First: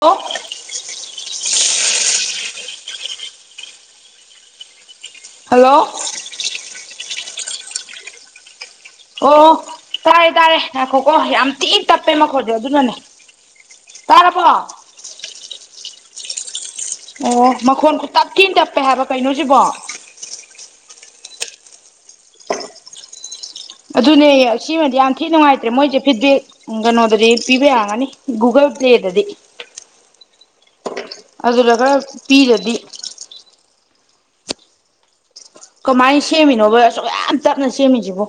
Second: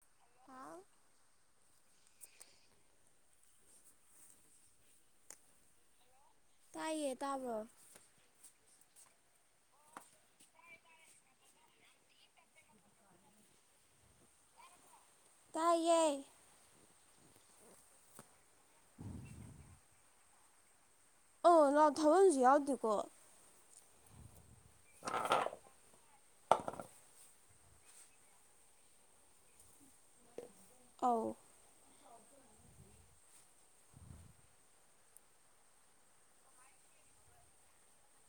hello ꯍꯥꯎ hello ꯇꯥꯏꯌꯦ ꯇꯥꯕ꯭ꯔꯣ ꯑꯣ ꯇꯥꯏꯌꯦ ꯇꯥꯥꯔꯦ ꯉꯥꯛꯈꯣꯀꯣ ꯌꯥꯝ ꯊꯤ ꯇꯞꯄꯦ ꯃꯈꯣꯟꯁꯦ ꯑꯗꯨꯅꯅꯦ ꯇꯥꯔꯕꯣ ꯇꯥꯏꯌꯦ ꯑꯣ ꯃꯈꯣꯟ ꯈꯨꯠꯇꯞ ꯊꯤꯅ ꯇꯞꯄꯦ ꯍꯥꯏꯕ ꯀꯩꯅꯣꯁꯤꯕꯣ ꯑꯣ ꯂꯥ꯭ꯎꯠ ꯊꯥꯕꯝꯁꯨ ꯌꯥꯎꯗꯦꯀꯣ ꯑꯗꯨꯅꯦ ꯁꯤꯃꯗꯤ ꯌꯥꯝ ꯊꯤ ꯅꯨꯡꯉꯥꯏꯇ꯭ꯔꯦ ꯃꯣꯏꯁꯦ ꯐꯤꯠꯕꯦꯛ ꯎꯝ ꯀꯩꯅꯣꯗꯗꯤ ꯄꯤꯕ ꯌꯥꯒꯅꯤ ꯒꯨꯒꯜ ꯄ꯭ꯂꯦꯗꯗꯤ ꯑꯧ ꯑꯗꯨꯗꯒ ꯇꯤꯔꯗꯤ ꯀꯃꯥꯏ ꯁꯦꯝꯃꯤꯅꯣꯕ ꯑꯁꯨꯛ ꯌꯥꯝ ꯇꯞꯅ ꯁꯦꯝꯃꯤꯁꯤꯕꯨ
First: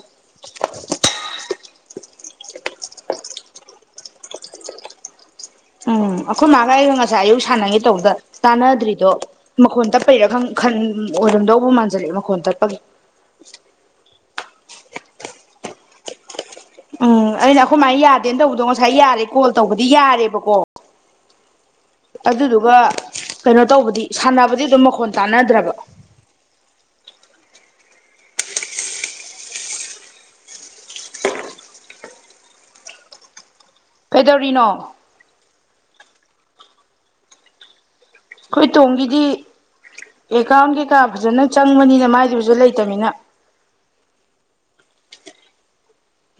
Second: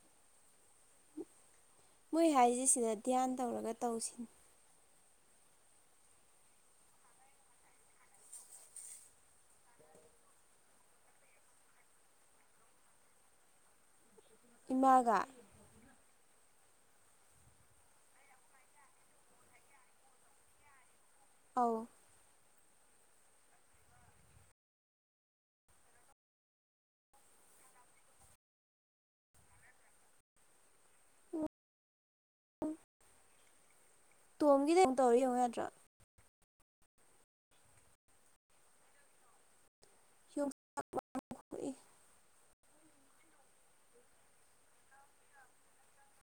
ꯃꯣꯏ ꯍꯥꯏꯔꯤꯁꯤ ꯁꯤꯗ ꯙ꯭ꯌꯥꯟ ꯇꯧꯔꯒ ꯇꯧꯁꯤꯅꯤ ꯎꯝ ꯑꯩꯈꯣꯏ ꯃꯥꯒ ꯑꯩꯒ ꯉꯁꯥꯏ ꯑꯌꯨꯛ ꯁꯥꯟꯅꯒꯦ ꯇꯧꯕꯗ ꯇꯥꯟꯅꯗ꯭ꯔꯤꯗꯣ ꯃꯈꯣꯟ ꯇꯞꯄꯩꯔꯥ ꯈ ꯈꯟ ꯑꯣꯏꯔꯝꯗꯧꯕ ꯃꯥꯟꯖꯜꯂꯛꯑꯦ ꯃꯈꯣꯟ ꯇꯞꯄꯒꯤ ꯏꯃꯥꯒꯥ ꯎꯝ ꯑꯩꯅ ꯑꯩꯈꯣꯏꯃꯥꯏ ꯌꯥꯗꯦꯅ ꯇꯧꯕꯗꯣ ꯉꯁꯥꯏ ꯌꯥꯔꯦ ꯀꯣꯜ ꯇꯧꯕꯗꯤ ꯌꯥꯔꯦꯕꯀꯣ ꯑꯧ ꯑꯗꯨꯗꯨꯒ ꯀꯩꯅꯣ ꯇꯧꯕꯗꯤ ꯁꯥꯟꯅꯕꯗꯤ ꯑꯗꯨꯝ ꯃꯈꯣꯟ ꯇꯥꯟꯅꯗ꯭ꯔꯕ ꯎꯝ ꯎ ꯀꯩꯗꯧꯔꯤꯅꯣ ꯇꯣꯝꯒꯤꯗꯤ ꯐꯣꯟ ꯑꯩꯈꯣꯏ ꯇꯧꯔ ꯌꯦꯡꯉꯨ ꯌꯥꯗ꯭ꯔꯥ ꯑꯩꯈꯣꯏ ꯇꯣꯝꯒꯤꯗꯤ ꯑꯦꯀꯥꯎꯟ ꯀꯩꯀꯥ ꯐꯖꯅ ꯈꯣꯛꯏ ꯆꯪꯕꯅꯤꯅ ꯃꯥꯏꯖꯨ ꯑꯗꯨꯨ ꯂꯩꯇꯝꯅꯤꯅ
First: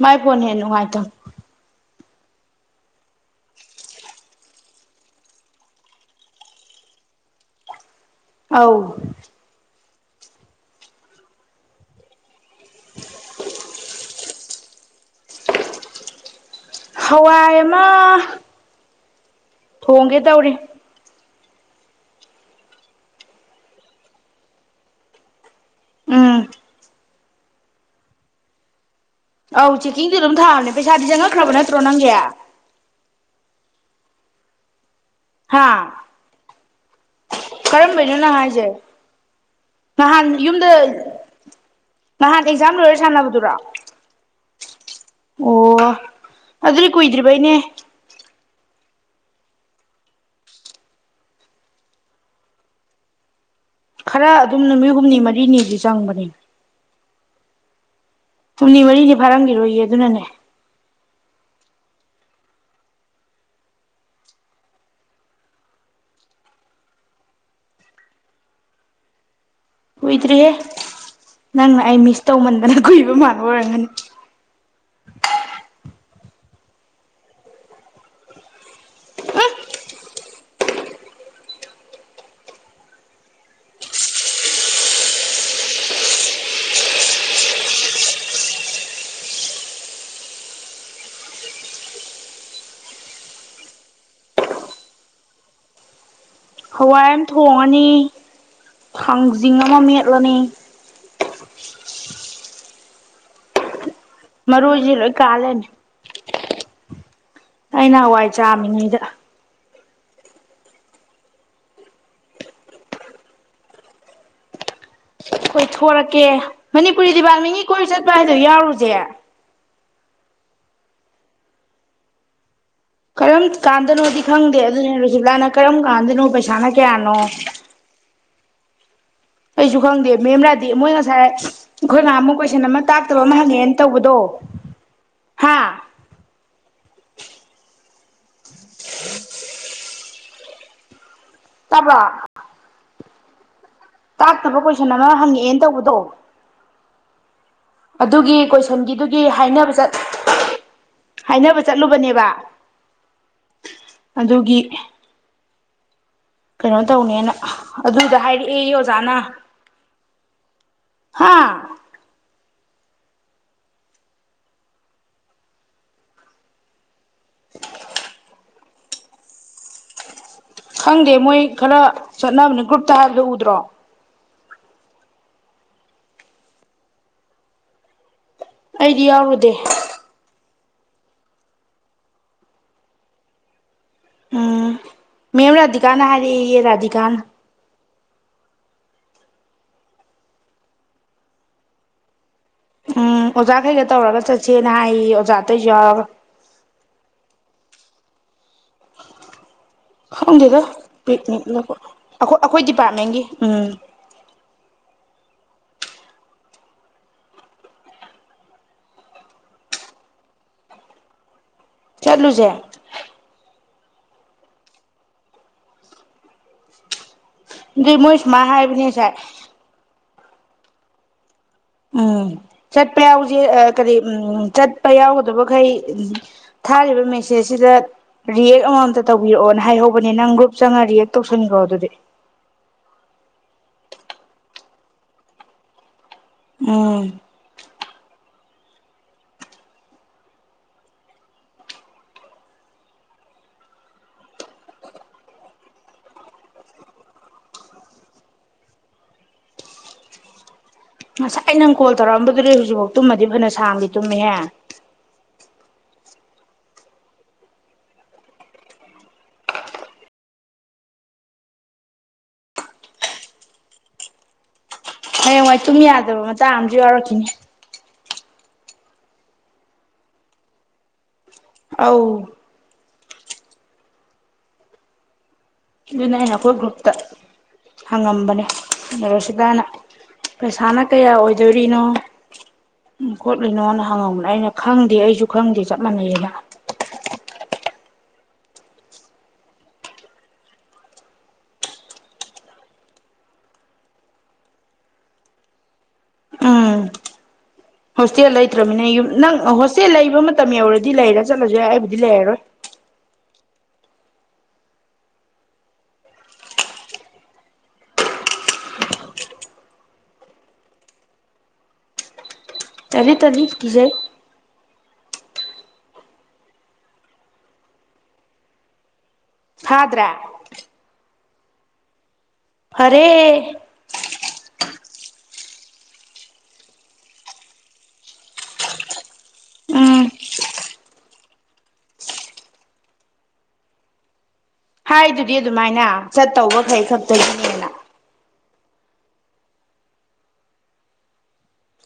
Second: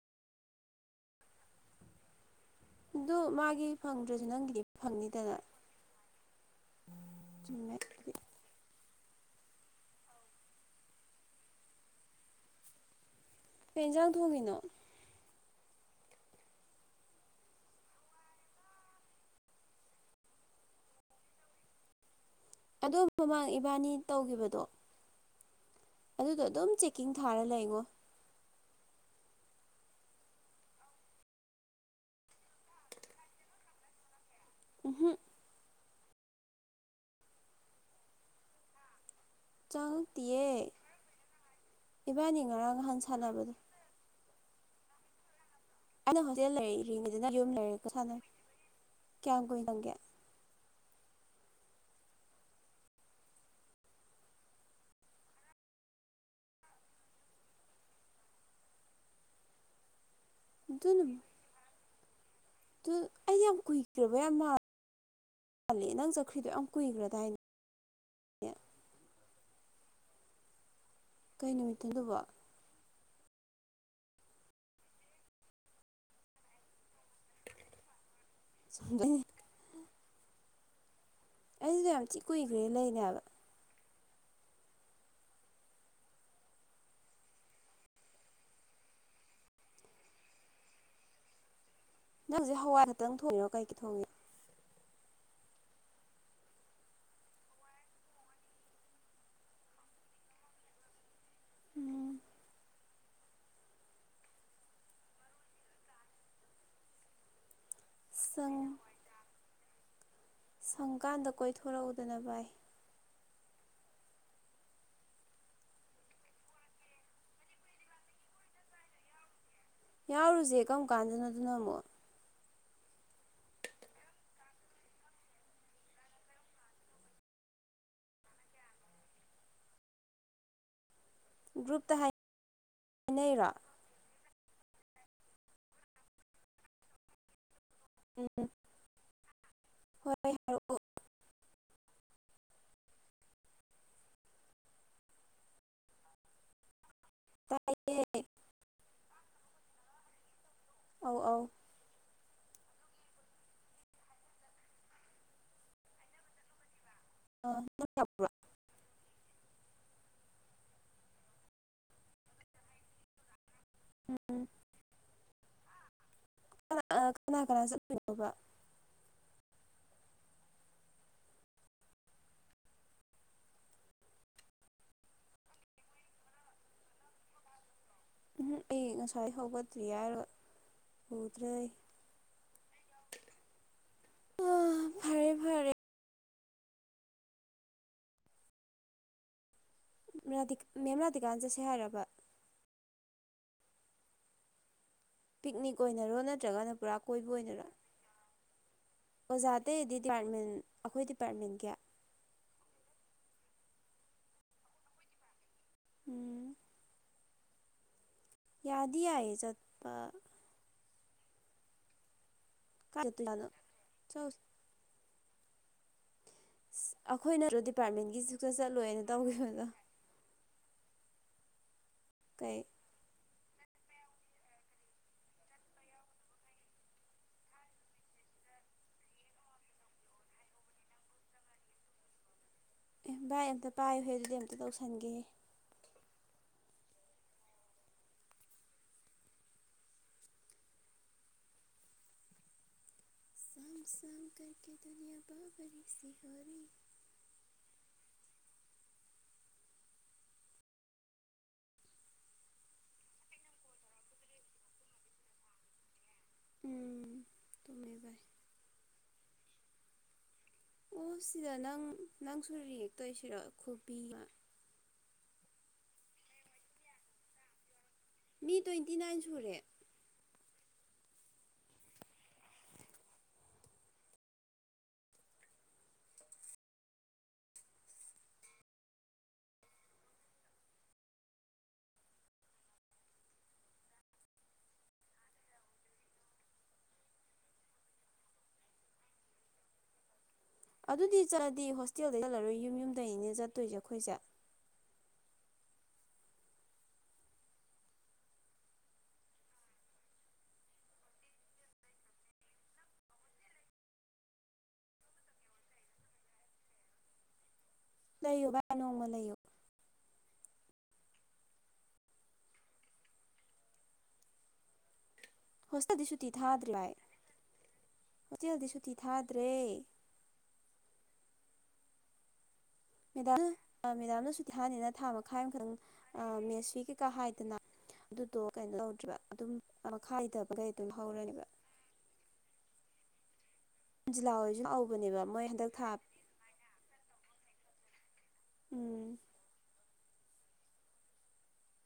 ꯃꯥꯏ ꯐꯣꯟ ꯍꯦꯟꯅ ꯅꯨꯡꯉꯥꯏꯇꯝ ꯑꯗꯨ ꯃꯥꯒꯤ ꯐꯪꯗ꯭ꯔꯁꯨ ꯅꯪꯒꯤꯗꯤ ꯐꯪꯅꯤꯗꯅ ꯆꯨꯝꯃꯦ ꯑꯥꯎ [inaudible] ꯀꯩ ꯍꯦꯟꯖꯥꯡ ꯊꯣꯡꯉꯤꯅꯣ ꯍꯋꯥꯏ ꯑꯃ ꯊꯣꯡꯒꯦ ꯇꯧꯔꯤ ꯑꯗꯨ ꯃꯃꯥꯡ ꯏꯕꯥꯅꯤ ꯇꯧꯒꯤꯕꯗꯣ ꯎꯝ ꯑꯗꯨꯗꯣ ꯑꯗꯨꯝ ꯆꯤꯛ ꯏꯟ ꯊꯥꯔ ꯂꯩꯉꯣ ꯑꯧ ꯆꯦꯛꯀꯤꯡꯗꯤ ꯑꯗꯨꯝ ꯊꯥꯕꯅꯦ ꯄꯩꯁꯥꯗꯤ ꯆꯪꯉꯛꯈ꯭ꯔꯕ ꯅꯠꯇ꯭ꯔꯣ ꯅꯪꯒꯤ ꯎꯝꯍꯨꯝ ꯍꯥ ꯀꯔꯝꯕꯩꯅꯣ ꯅꯪ ꯍꯥꯏꯁꯦ ꯅꯍꯥꯟ ꯆꯪꯉꯛꯇꯤꯌꯦ ꯌꯨꯝꯗ ꯏꯕꯥꯅꯤ ꯅꯍꯥꯟ ꯉꯔꯥꯡ ꯑꯦꯛꯖꯥꯝ ꯂꯣꯏꯔ ꯅꯍꯥꯟ ꯁꯥꯟꯅꯕꯗꯣ ꯁꯥꯟꯅꯕꯗꯨꯔꯣ ꯑꯣ ꯑꯗꯨꯗꯤ ꯀꯨꯏꯗ꯭ꯔꯤꯕꯩꯅꯦ [unintelligible] ꯀꯌꯥꯝ ꯀꯨꯏ ꯇꯧꯒꯦ ꯈꯔ ꯑꯗꯨꯝ ꯅꯨꯃꯤꯠ ꯍꯨꯝꯅꯤ ꯃꯔꯤꯅꯤꯗꯤ ꯆꯪꯕꯅꯦ ꯍꯨꯝꯅꯤ ꯃꯔꯤꯅꯤ ꯐꯥꯔꯝꯈꯤꯔꯣꯏꯌꯦ ꯑꯗꯨꯅꯅꯦ [unintelligible] ꯑꯗꯨ ꯑꯩ ꯌꯥꯝ ꯀꯨꯏꯈ꯭ꯔꯕ ꯌꯥꯝ ꯃꯥꯜꯂꯦ ꯃꯥꯜꯂꯦ ꯅꯪ ꯆꯠꯈ꯭ꯔꯤꯗꯣ ꯌꯥꯝ ꯀꯨꯏꯈ꯭ꯔꯗꯥꯏꯅꯦ ꯅꯦ ꯍꯨꯏꯗ꯭ꯔꯤꯍꯦ ꯀꯩ ꯅꯪꯅ ꯑꯩ ꯅꯨꯃꯤꯠꯇꯗꯨꯕꯣ ꯃꯤꯁ ꯇꯧꯃꯟꯗꯅ ꯀꯨꯏꯕ ꯃꯥꯟꯕ ꯑꯣꯏꯔꯝꯒꯅꯤ [unintelligible] ꯑꯩꯗꯤ ꯌꯥꯝ ꯊꯤ ꯀꯨꯏꯒ꯭ꯔꯦ ꯂꯩꯔꯤꯅꯦꯕ ꯅꯪ ꯍꯧꯖꯤꯛ ꯍꯋꯥꯏ ꯈꯛꯇꯪ ꯊꯣꯡꯉꯤꯔꯣ ꯀꯩꯀꯩ ꯊꯣꯡꯉꯤꯅꯣ ꯍꯋꯥꯏ ꯑꯃ ꯊꯣꯡꯉꯅꯤ ꯊꯥꯡꯖꯤꯡ ꯑꯃ ꯃꯦꯠꯂꯅꯤ ꯃꯥꯔꯣꯏꯖꯤ ꯂꯣꯢ ꯀꯥ ꯂꯩꯔꯝꯃꯦ ꯑꯩꯅ ꯍꯋꯥꯏ ꯁꯪ ꯆꯥꯝꯃꯤꯉꯩꯗ ꯁꯪꯀꯥꯟꯗ ꯀꯣꯏꯊꯣꯔꯛꯎꯗꯅ ꯚꯥꯏ ꯀꯣꯏ ꯊꯣꯔꯛꯀꯦ ꯃꯅꯤꯄꯨꯔꯤ ꯗꯤꯄꯥꯔꯠꯃꯦꯟꯒꯤ ꯀꯣꯏ ꯆꯠꯄ ꯍꯥꯏꯗꯣ ꯌꯥꯎꯔꯨꯖꯦ ꯌꯥꯎꯔꯨꯖꯦ ꯀꯔꯝ ꯀꯥꯟꯗꯅꯣ ꯑꯗꯨꯅ ꯑꯃꯨꯛ ꯀꯔꯝ ꯀꯥꯟꯗꯅꯣꯗꯤ ꯈꯪꯗꯦ ꯑꯗꯨꯅꯦ ꯔꯨꯁꯤꯕꯂꯥꯅ ꯀꯔꯝ ꯀꯥꯟꯗꯅꯣ ꯄꯩꯁꯥꯅ ꯀꯌꯥꯅꯣ ꯑꯩꯁꯨ ꯈꯪꯗꯦ ꯃꯦꯝ ꯔꯥꯗꯦ ꯃꯣꯏ ꯉꯁꯥꯏ ꯉꯁꯥꯏ ꯒ꯭ꯔꯨꯞꯇ ꯑꯩꯈꯣꯏ ꯅꯍꯥꯟꯃꯨꯛ ꯀꯣꯏꯁꯟ ꯑꯃ ꯇꯥꯛꯇꯕ ꯑꯃ ꯍꯥꯏꯅꯩꯔꯣ ꯍꯪꯉꯦꯅ ꯇꯧꯕꯗꯣ ꯍꯥꯥ [inaudible] [unintelligible] ꯇꯕꯔꯣ [inaudible] ꯇꯥꯛꯇꯕ ꯀꯣꯏꯁꯟ ꯑꯃ ꯍꯪꯉꯛꯑꯦꯅ ꯇꯧꯕꯗꯣ ꯇꯥꯏꯌꯦ ꯑꯗꯨꯒꯤ ꯀꯣꯏꯁꯟꯒꯤꯗꯨꯒꯤ ꯍꯥꯏꯅꯕ ꯆꯠ ꯑꯧ ꯑꯧ ꯍꯥꯏꯅꯕ ꯆꯠꯂꯨꯕꯅꯦꯕ ꯑꯗꯨꯒꯤ ꯀꯩꯅꯣ ꯇꯧꯅꯦꯅ ꯑ ꯅꯪ ꯑꯗꯨꯗ ꯌꯥꯕ꯭ꯔꯣ ꯍꯥꯏꯔꯛꯑꯦꯌꯦ ꯑꯣꯖꯥꯅ ꯍꯥꯥ ꯎꯝ ꯎ ꯀꯅꯥ ꯀꯅꯥ ꯀꯅꯥ ꯆꯠꯇꯣꯏꯅꯣꯕ ꯈꯪꯗꯦ ꯃꯣꯏ ꯈꯔ ꯆꯠꯅꯕꯅꯦ ꯒ꯭ꯔꯨꯞꯇ ꯍꯥꯏꯕꯗ ꯎꯗ꯭ꯔꯣ ꯎꯝꯍꯝ ꯑꯩ ꯑꯩꯗꯤ ꯉꯁꯥꯏ ꯌꯥꯎꯔꯨꯗꯦ ꯍꯧꯒꯠꯇ꯭ꯔꯤ ꯍꯥꯏꯔꯣꯏ [unintelligible] ꯑꯌꯦ ꯔꯥꯙꯤꯀꯥꯅ ꯔꯥꯙꯤꯀꯥ ꯃꯦꯝ ꯔꯥꯙꯤꯀꯥꯅ ꯆꯠꯁꯦ ꯍꯥꯏꯔꯕ ꯎꯝ ꯑꯣꯖꯥꯈꯩꯒ ꯇꯧꯔꯒ ꯆꯠꯁꯦꯅ ꯍꯥꯏ ꯄꯤꯛꯅꯤꯛ ꯑꯣꯏꯅꯔꯣ ꯅꯠꯇ꯭ꯔꯒꯅ ꯄꯨꯔꯥ ꯀꯣꯏꯕ ꯑꯣꯏꯅꯔ ꯑꯣꯖ ꯈꯪꯗꯦꯗ ꯄꯤꯛꯅꯤꯛꯅ ꯑꯩꯈꯣꯏ ꯑꯩꯈꯣꯏ ꯗꯤꯄꯥꯔꯠꯃꯦꯟꯒꯤ ꯎꯝ ꯎꯝ ꯌꯥꯗꯤ ꯌꯥꯏ ꯆꯠꯄ ꯆꯠꯂꯨꯁꯦ [unintelligible] ꯑꯩꯈꯣꯏꯅꯠꯇꯔꯣ ꯑꯗꯨꯏ ꯃꯣꯏ ꯗꯤꯄꯥꯔꯠꯃꯦꯟꯒꯤ ꯁꯨꯃꯥꯏꯅ ꯁꯨꯡꯆꯠ ꯍꯥꯏꯕꯅꯦ ꯆꯠꯂꯣꯏꯅ ꯉꯁꯥꯏ ꯇꯧꯒꯤꯕꯗꯣ ꯎꯝ ꯀꯩ ꯆꯠꯄ ꯌꯥꯎ ꯀꯔꯤ ꯆꯠꯄ ꯌꯥꯎꯒꯗꯕꯈꯩ ꯊꯥꯔꯤꯕ ꯃꯦꯁꯦꯖꯁꯤꯗ ꯔꯤꯌꯦꯛ ꯑꯃꯃꯝꯇ ꯇꯧꯕꯤꯔꯛꯑꯣꯅ ꯍꯥꯏꯍꯧꯕꯅꯦ ꯅꯪ ꯒ꯭ꯔꯨꯞ ꯆꯪꯉ ꯔꯤꯌꯦꯛ ꯇꯧꯁꯟꯅꯤꯡꯈꯣ ꯑꯗꯨꯗꯤ ꯑꯦ ꯚꯥꯏ ꯑꯝꯇ ꯄꯥꯏꯌꯣꯍꯦ ꯑꯗꯨꯗꯤ ꯑꯝꯇ ꯇꯧꯁꯟꯒꯦꯍꯦ ꯎꯝ ꯁꯪ ꯁꯪ ꯀ ꯀ ꯗꯅꯌꯥꯕꯥꯕꯔꯤ ꯁꯦ ꯍꯣꯔꯤ ꯉꯁꯥꯏ ꯅꯪ ꯀꯣꯜ ꯇꯧꯔꯛꯑꯝꯕꯗꯨꯗꯤ ꯍꯧꯖꯤꯛꯐꯥꯎ ꯇꯨꯝꯃꯗꯤ ꯐꯅ ꯁꯥꯡꯗꯤ ꯇꯨꯝꯃꯤꯍꯦ [inaudible] ꯑꯣ ꯁꯤꯗ ꯅꯪ ꯅꯪꯁꯨ ꯔꯤꯌꯦꯛ ꯇꯧꯁꯤꯔꯣ ꯈꯨꯕꯤ ꯍꯌꯦꯡꯋꯥꯏ ꯇꯨꯝ ꯌꯥꯗꯕ ꯃꯇꯥꯡ ꯑꯃꯁꯨ ꯌꯥꯎꯔꯛꯈꯤꯅꯤ ꯃꯤ ꯇ꯭ꯋꯦꯟꯇꯤ ꯅꯥꯏꯟ ꯁꯨꯔꯦ ꯑꯧ ꯑꯗꯨꯅ ꯑꯩꯅ ꯑꯩꯈꯣꯏ ꯒ꯭ꯔꯨꯞꯇ ꯍꯪꯉꯝꯕꯅꯦ ꯑꯗꯨ ꯁꯤꯗꯅ ꯄꯩꯁꯥꯅ ꯀꯌꯥ ꯑꯣꯏꯗꯣꯔꯤꯅꯣ ꯈꯣꯠꯂꯤꯅꯣꯅ ꯍꯪꯉꯝꯕꯅꯦ ꯑꯩꯅ ꯈꯪꯗꯦ ꯑꯩꯁꯨ ꯈꯪꯗꯦ ꯆꯞ ꯃꯥꯟꯅꯩꯌꯦꯅ ꯑꯗꯨꯗꯤ ꯆꯠꯂꯗꯤ ꯍꯣꯁꯇꯦꯜꯗ ꯆꯠꯂꯔꯣꯏ ꯌꯨꯝ ꯌꯨꯝꯗꯒꯤꯅꯤꯅꯦ ꯆꯠꯇꯣꯏꯁꯦ ꯑꯩꯈꯣꯏꯁꯦ ꯎꯝ ꯍꯣꯁꯇꯦꯜ ꯂꯩꯇ꯭ꯔꯃꯤꯅ ꯌꯨꯝ ꯅꯪ ꯍꯣꯁꯇꯦꯜ ꯂꯩꯕ ꯃꯇꯝ ꯌꯧꯔꯗꯤ ꯂꯩꯔ ꯆꯠꯂꯁꯨ ꯌꯥꯏ ꯑꯩꯕꯨꯗꯤ ꯂꯩꯔꯔꯣꯏ ꯂꯩꯌꯣ ꯚꯥꯏ ꯅꯣꯡꯃ ꯂꯩꯌꯣ ꯇꯂꯤ ꯇꯜꯂꯤ ꯀꯤꯖꯩ ꯍꯣꯁꯇꯦꯜꯗꯤ ꯁꯨꯇꯤ ꯊꯥꯗ꯭ꯔꯦ ꯍꯥꯏ ꯍꯣꯇꯦꯜꯗꯤ ꯁꯨꯇꯤ ꯊꯥꯗ꯭ꯔꯦ ꯊꯥꯗ꯭ꯔꯦ ꯃꯦꯗꯥꯝ ꯃꯦꯗꯥꯝꯅ ꯁꯨꯨꯇꯤ ꯊꯥꯅꯤꯅ ꯊꯥ ꯃꯈꯥꯏ ꯍꯥꯏꯃ ꯑ ꯃꯦꯁꯤ ꯀꯩꯀꯥ ꯍꯥꯏꯗꯅ ꯑꯗꯨꯗꯣ ꯀꯩꯅꯣ ꯇꯧꯗ꯭ꯔꯦ ꯑꯗꯨꯝ ꯎꯝ [unintelligible] ꯑꯗꯨꯝ ꯍꯧꯔꯔꯤꯕ ꯖꯤꯂꯥꯑꯣ ꯍꯥꯏꯗꯨꯗꯤ ꯑꯗꯨꯃꯥꯏꯅ ꯆꯠꯇꯧꯕꯈꯩ ꯈꯛꯇꯒꯤꯅꯦꯅ ꯎꯝ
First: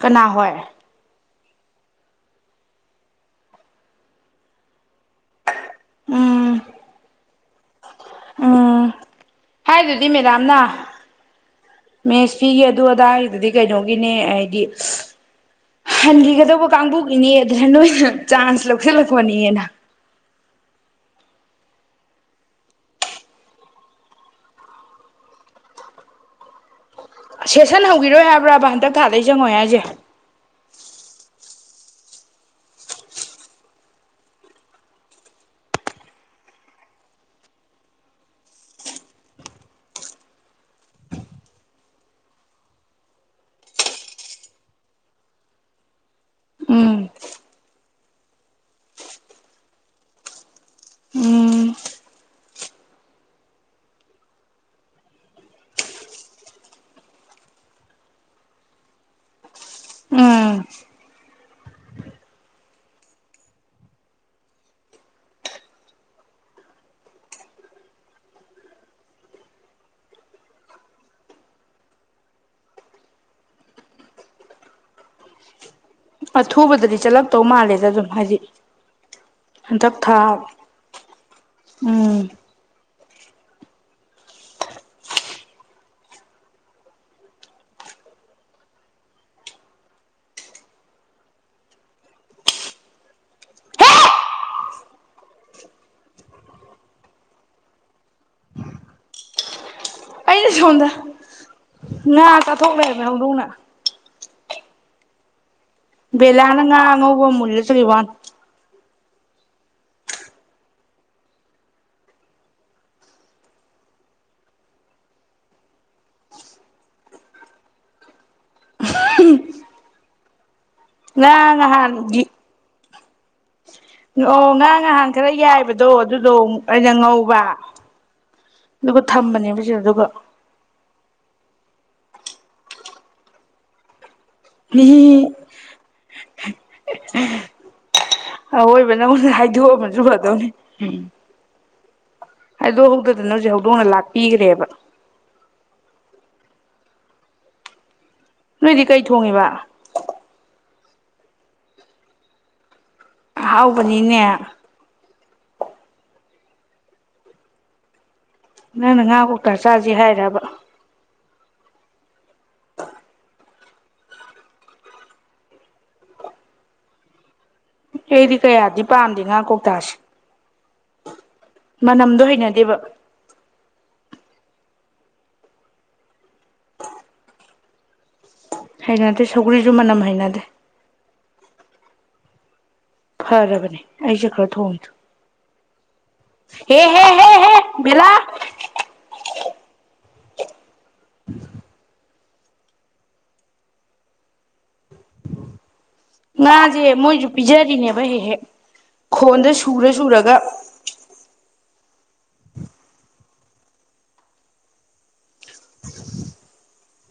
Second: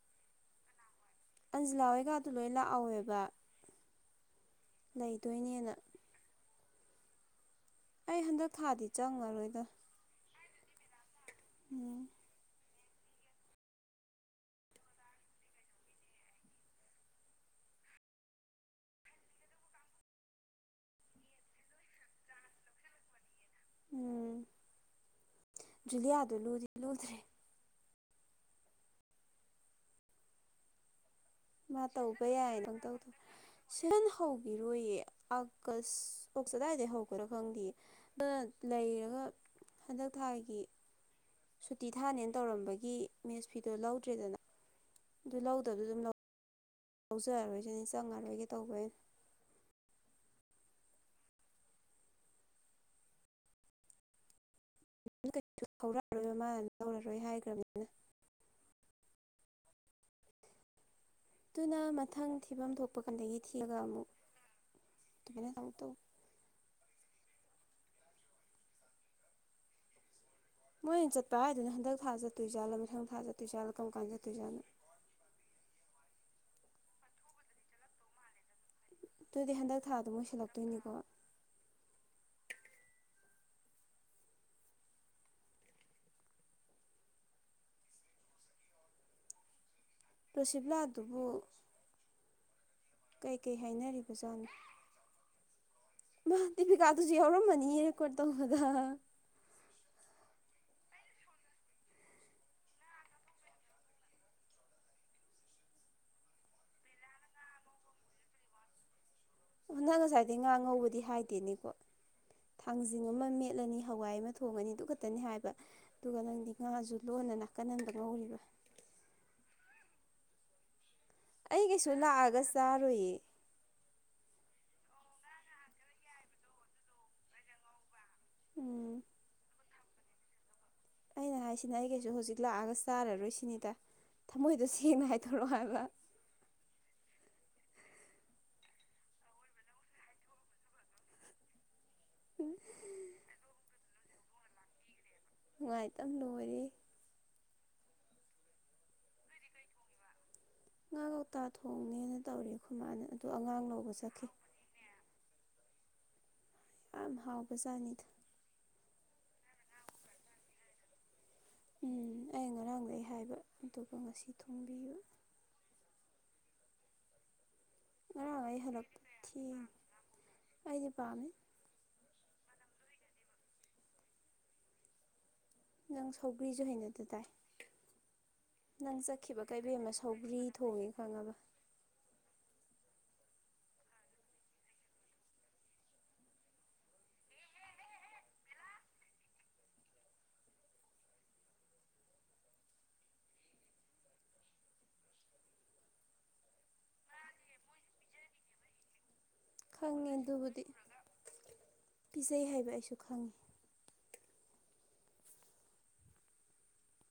ꯀꯅꯥ ꯍꯣꯏ ꯑꯟꯖꯤꯂꯥ ꯍꯣꯏꯒꯗꯨ ꯂꯣꯏ ꯂꯥꯛꯍꯧꯋꯦꯕ ꯂꯩꯗꯣꯏꯅꯦꯅ ꯎꯝ ꯑꯩ ꯍꯟꯗꯛ ꯊꯥꯗꯤ ꯎꯝ ꯆꯪꯉꯔꯣꯏ ꯍꯥꯏꯗꯨꯗꯤ ꯃꯦꯗꯥꯝ ꯅꯥ ꯎꯝ ꯃꯦꯁ ꯐꯤꯒꯤ ꯑꯗꯨ ꯑꯗꯥꯏꯒꯤꯗꯨꯗꯤ ꯀꯩꯅꯣꯒꯤꯅꯦ ꯍꯥꯏꯗꯤ ꯍꯟꯈꯤꯒꯗꯧꯕ ꯀꯥꯡꯕꯨꯒꯤꯅꯦ ꯑꯗꯨꯅ ꯅꯣꯏꯅ ꯆꯥꯟꯁ ꯂꯧꯁꯤꯜꯂꯛꯄꯅꯤꯅ ꯎꯝ ꯖꯨꯂꯤꯌꯥꯗꯣ ꯂꯨꯗꯤ ꯂꯨꯗ꯭ꯔꯦ ꯁꯦꯁꯟ ꯍꯧꯈꯤꯔꯣꯏ ꯍꯥꯏꯕ꯭ꯔꯥꯕ ꯍꯟꯗꯛ ꯊꯥꯗ ꯆꯪꯉꯣꯏ ꯍꯥꯏꯁꯦ ꯃꯥ ꯇꯧꯕ ꯌꯥꯏꯅ ꯄꯪꯇꯧ ꯇꯧ ꯁꯦꯁꯟ ꯍꯧꯈꯤꯔꯣꯏꯌꯦ ꯑꯥꯒꯁ ꯑꯒꯁꯋꯥꯏꯗꯩ ꯍꯧꯈ꯭ꯔꯥ ꯈꯪꯗꯦ ꯑꯗꯨꯅ ꯂꯩꯔꯒ ꯍꯟꯗꯛ ꯊꯥꯒꯤ ꯁꯨꯇꯤ ꯊꯥꯅꯦꯅ ꯇꯧꯔꯝꯕꯒꯤ ꯃꯦꯁ ꯐꯤꯗꯣ ꯂꯧꯗ꯭ꯔꯦꯗꯅ ꯑꯗꯨ ꯂꯧꯗꯧꯗꯣ ꯑꯗꯨꯝ ꯂꯧ ꯎꯝ ꯂꯧꯖꯔꯔꯣꯏꯁꯤꯅꯦ ꯆꯪꯉꯔꯣꯏꯒꯦ ꯇꯧꯕꯅꯦ ꯎꯝ ꯍꯧꯔꯛꯑꯔꯣꯏ [unintelligible] ꯃꯥꯅ ꯂꯧꯔꯔꯣꯏ ꯍꯥꯏꯈ꯭ꯔꯕꯅꯤꯅ ꯎꯝ ꯑꯗꯨꯅ ꯃꯊꯪ ꯊꯤꯐꯝ ꯊꯣꯛꯄ ꯀꯥꯟꯗꯒꯤ ꯊꯤꯑꯒ ꯑꯃꯨꯛ ꯑꯗꯨꯃꯥꯏꯅꯨꯛ ꯇꯧ ꯃꯣꯏꯅ ꯆꯠꯄ ꯍꯥꯏꯗꯨꯅ ꯍꯟꯗꯛ ꯊꯥ ꯆꯠꯇꯣꯏꯖꯥꯠꯂꯣ ꯃꯊꯪ ꯊꯥꯖꯠꯇꯣꯏꯖꯥꯠꯂꯣ ꯀꯔꯝ ꯀꯥꯟ ꯆꯠꯇꯣꯏ ꯖꯥꯠꯅꯣ ꯑꯊꯨꯕꯗꯗꯤ ꯆꯠꯂꯞꯛꯇꯧ ꯃꯥꯜꯂꯦꯗ ꯑꯗꯨꯝ ꯍꯥꯏꯗꯤ ꯑꯗꯨꯗꯤ ꯍꯟꯗꯛ ꯊꯥꯗ ꯂꯣꯏꯁꯤꯜꯂꯛꯇꯣꯏꯅꯤꯀꯣ ꯎꯝ ꯔꯣꯁꯤꯕ꯭ꯂꯥ ꯗꯨꯕꯨ ꯀꯩ ꯀꯩ ꯍꯥꯏꯅꯔꯤꯕꯖꯥꯠꯅꯣ ꯃꯥ ꯗꯦꯕꯤꯀꯥꯗꯨꯁꯨ ꯌꯥꯎꯔꯝꯃꯅꯤꯌꯦ ꯔꯦꯀꯣꯔꯠ ꯇꯧꯕꯗ ꯑꯩꯅ ꯁꯣꯝꯗ ꯉꯥ ꯆꯥꯊꯣꯛ ꯂꯩꯔꯝꯃꯦ ꯍꯧꯗꯣꯡꯅ ꯕꯦꯂꯥꯅ ꯉꯥ ꯑꯉꯧꯕꯃ ꯃꯨꯜꯂ ꯆꯠꯈꯤꯕꯥꯟ ꯅꯪ ꯉꯁꯥꯏꯗꯒꯤ ꯉꯥ ꯉꯧꯕꯗꯤ ꯍꯥꯏꯗꯦꯅꯦꯀꯣ ꯊꯥꯡꯖꯤꯡ ꯑꯃ ꯃꯦꯠꯂꯅꯤ ꯍꯋꯥꯏ ꯑꯃ ꯊꯣꯡꯉꯅꯤ ꯑꯗꯨ ꯈꯛꯇꯅꯤ ꯍꯥꯏꯕ ꯑꯗꯨꯒ ꯅꯪꯗꯤ ꯉꯥꯁꯨ ꯂꯣꯟꯅ ꯅꯥꯀꯟ ꯑꯝꯗ ꯉꯧꯔꯤꯕ ꯉꯥ ꯑꯩ ꯀꯩꯁꯨ ꯅꯍꯥꯟꯒꯤ ꯂꯥꯛꯑꯒ ꯆꯥꯔꯣꯏꯌꯦ ꯑꯣ ꯉꯥ ꯅꯍꯥꯟ ꯈꯔ ꯌꯥꯏꯕꯗꯣ ꯑꯗꯨꯗꯣ ꯑꯩꯅ ꯉꯧꯕ ꯎꯝ ꯑꯗꯨꯒ ꯊꯝꯕꯅꯦꯕ ꯁꯤꯗꯗꯨꯝ [unintelligible] ꯑꯩꯅ ꯍꯥꯏꯁꯤꯅ ꯑꯩ ꯀꯩꯁꯨ ꯍꯧꯖꯤꯛ ꯂꯥꯛꯑꯒ ꯆꯥꯔꯔꯣꯏ ꯁꯤꯅꯤꯗ ꯊꯃꯣꯏꯗꯣ ꯁꯦꯡꯅ ꯍꯥꯏꯗꯣꯔꯛꯑꯣ ꯍꯥꯏꯕ ꯑꯋꯣꯏꯕ ꯅꯪꯉꯣꯟꯗ ꯍꯥꯏꯗꯣꯛꯑꯃꯖꯨ ꯐꯗꯧꯅꯤ ꯍꯥꯏꯗꯣꯛ ꯍꯧꯗꯗꯅ ꯍꯧꯖꯤꯛ ꯍꯧꯗꯣꯡꯅ ꯂꯥꯛꯄꯤꯈꯒ꯭ꯔꯦꯕ ꯅꯨꯡꯉꯥꯏꯇꯝ ꯂꯣꯏꯔꯦꯍꯦ ꯅꯣꯏꯗꯤ ꯀꯩ ꯊꯣꯡꯉꯤꯕ ꯉꯥ ꯀꯧꯇꯥ ꯊꯣꯡꯅꯤꯅ ꯇꯧꯔꯤ ꯑꯩꯈꯣꯏ ꯃꯥꯅ ꯑꯉꯥꯡ ꯂꯧꯕ ꯑꯍꯥꯎꯕꯅꯤꯅꯦ ꯆꯠꯈꯤ ꯌꯥꯝ ꯍꯥꯎꯕꯖꯥꯠꯅꯤꯗ ꯅꯪꯅ ꯉꯥ ꯀꯣꯛꯇ ꯆꯥꯁꯤ ꯍꯥꯏꯔꯕ ꯎꯝ ꯑꯩꯅ ꯉꯔꯥꯡꯗꯩ ꯍꯥꯏꯕ ꯑꯗꯨꯒ ꯉꯁꯤ ꯊꯣꯡꯕꯤꯕ ꯑꯩꯗꯤ ꯉꯔꯥꯡ ꯑꯩ ꯀꯌꯥꯗꯤ ꯍꯜꯂꯛꯄ ꯄꯥꯝꯗꯦ ꯉꯥ ꯊꯦꯡꯉꯦ ꯀꯧꯇꯥꯁꯤ ꯑꯩꯗꯤ ꯄꯥꯝꯃꯦ ꯃꯅꯝꯗꯣ ꯍꯩꯅꯗꯦꯕ ꯅꯪ ꯁꯧꯒ꯭ꯔꯤꯖꯨ ꯍꯩꯅꯗꯦꯗꯥꯏ ꯅꯪ ꯍꯩꯅꯗꯦ ꯆꯠꯈꯤꯕꯒ ꯁꯧꯒ꯭ꯔꯤꯁꯨ ꯏꯕꯦꯝꯃ ꯃꯅꯝ ꯁꯧꯒ꯭ꯔꯤ ꯍꯩꯅꯗꯦ ꯊꯣꯡꯉꯦ ꯈꯪꯉꯕ ꯐꯔꯕꯅꯦ ꯑꯩ ꯆꯠꯈ꯭ꯔ ꯊꯣꯡꯉꯤꯗꯨ ꯍꯦ ꯍꯦ ꯍꯦ ꯍꯦ ꯕꯦꯂꯥ [inaudible] ꯉꯥꯖꯦ ꯃꯣꯏꯖꯨ ꯄꯤꯖꯔꯤꯅꯦꯕ ꯍꯦꯛ ꯍꯦꯛ ꯈꯣꯟꯗ ꯁꯨꯔ ꯈꯪꯉꯦ ꯁꯨꯔꯒ ꯑꯗꯨꯕꯨꯗꯤ ꯄꯤꯖꯩ ꯍꯥꯏꯕ ꯑꯩꯁꯨ ꯈꯪꯉꯤ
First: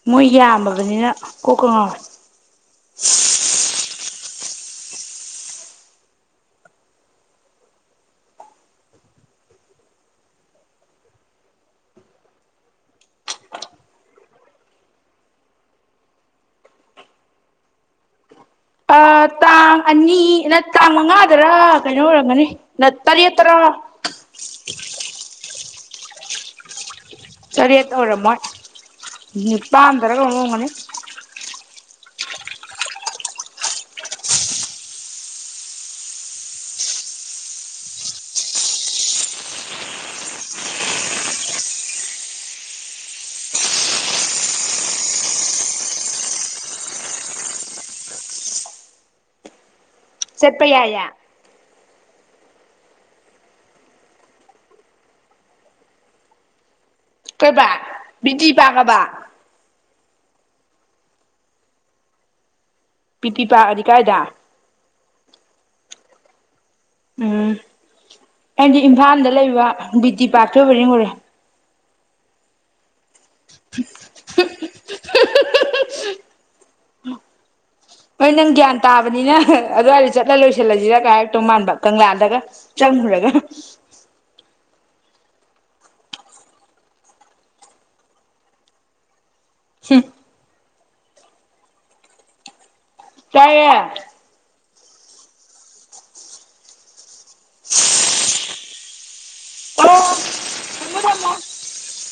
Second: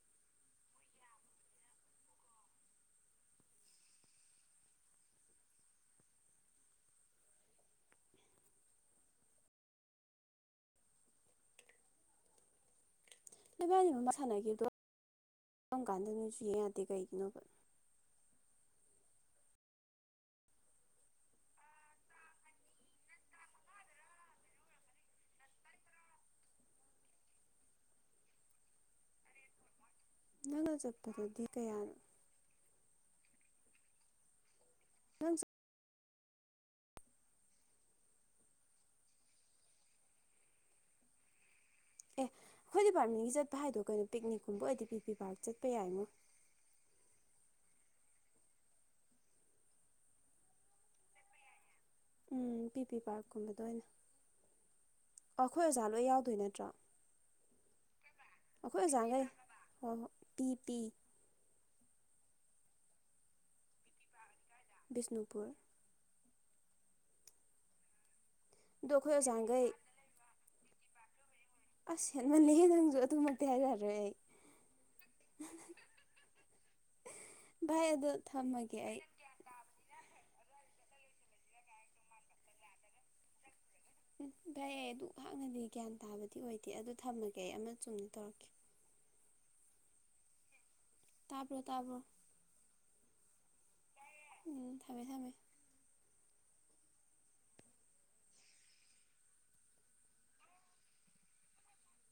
ꯃꯣꯏ ꯌꯥꯝꯃꯕꯅꯤꯅ ꯀꯣꯛꯀ ꯉꯥꯎꯋꯦ ꯅꯣꯢꯕꯥꯟꯅꯤ ꯃ ꯁꯥꯟꯅꯈꯤꯕꯗꯣ ꯀꯔꯝ ꯀꯥꯟꯗꯅꯣꯁꯨ ꯌꯦꯡ ꯌꯥꯗꯦ ꯀꯩꯒꯤꯅꯣꯕ ꯑꯥ ꯇꯥꯡ ꯑꯅꯤ ꯅꯠ ꯇꯥꯡ ꯃꯉꯥꯗꯔ ꯀꯩꯅꯣ ꯑꯣꯏꯔꯝꯒꯅꯤ ꯅꯠ ꯇꯔꯦꯠ ꯇꯔꯥ ꯇꯔꯦꯠ ꯑꯣꯏꯔꯝꯃꯣꯏ ꯅꯤꯄꯥꯜ ꯅꯪꯅ ꯆꯠꯄꯗꯗꯤ ꯀꯌꯥꯅꯣ ꯅꯪ ꯆ ꯑꯦ ꯈꯣꯏ ꯗꯤꯄꯥꯔꯠꯃꯦꯟꯒꯤ ꯆꯠꯄ ꯍꯥꯏꯗꯣ ꯀꯩꯅꯣ ꯄꯤꯛꯅꯤꯛꯀꯨꯝꯕ ꯑꯣꯏꯗꯤ ꯄꯤ ꯄꯤ ꯄꯥꯔꯛ ꯆꯠꯄ ꯌꯥꯏꯉꯣ ꯆꯠꯄꯌꯥꯢꯌꯦ ꯎꯝ ꯄꯤ ꯄꯤ ꯄꯥꯔꯛꯀꯨꯝꯕꯗ ꯑꯣꯏꯅ ꯑꯈꯣꯏ ꯑꯣꯖꯥ ꯂꯣꯏ ꯌꯥꯎꯗꯣꯏ ꯅꯠꯇ꯭ꯔꯣ ꯀꯩꯕ ꯕꯤ ꯇꯤ ꯑꯩꯈꯣꯏ ꯄꯥꯔꯛꯑꯕ ꯑꯣꯖꯥꯈꯩ ꯍꯣꯏ ꯍꯣꯏ ꯄꯤ ꯄꯤ ꯄꯤ ꯄꯤ ꯄꯥꯔꯛꯑꯗꯤ ꯀꯥꯏꯗ ꯕꯤꯁꯅꯨꯄꯨꯔ ꯎꯝ ꯑꯩꯗꯤ ꯑꯗꯣ ꯑꯩꯈꯣꯏ ꯏꯝꯐꯥꯜꯗ ꯂꯩꯕ ꯑꯣꯖꯥꯈꯩ ꯕꯤ ꯇꯤ ꯄꯥꯛꯇ ꯑꯣꯢꯕꯣꯢ ꯅꯤꯡ ꯉꯨꯔꯦ ꯑꯁ ꯍꯦꯟꯃꯜꯂꯦꯍꯦ ꯅꯪꯖꯨ ꯑꯗꯨꯃꯛꯇꯤ ꯍꯥꯏꯔꯔꯣꯏ ꯑꯩ ꯚꯥꯏ ꯑꯗꯣ ꯍꯣꯏ ꯅꯪ ꯊꯝꯃꯒꯦ ꯒ꯭ꯌꯥꯟ ꯑꯩ ꯇꯥꯕꯅꯤꯅ ꯑꯗꯨꯋꯥꯢꯗ ꯆꯠꯂ ꯂꯣꯏꯁꯤꯜꯂꯖꯤꯔ ꯀꯥꯏ ꯍꯥꯏꯔꯛꯇꯧ ꯃꯥꯟꯕ ꯀꯪꯂꯥꯗꯒ ꯆꯪꯉꯨꯔꯒ ꯕꯥꯏ ꯑꯩ ꯑꯗꯨꯛ ꯍꯥꯛꯅꯗꯤ ꯒ꯭ꯌꯥꯟ ꯇꯥꯕꯗꯤ ꯑꯣꯏꯗꯦ ꯑꯗꯨ ꯊꯝꯃꯒꯦ ꯑꯩ ꯑꯃ ꯆꯨꯝꯅ ꯇꯧꯔꯛꯀꯦ ꯍꯝ ꯇꯥꯕ꯭ꯔꯣ ꯇꯥꯕ꯭ꯔꯣ ꯇꯥꯢꯌꯦ ꯎꯝ ꯊꯝꯃꯦ ꯊꯝꯃꯦ ꯑꯣ ꯊꯝꯃꯣ ꯊꯝꯃꯣ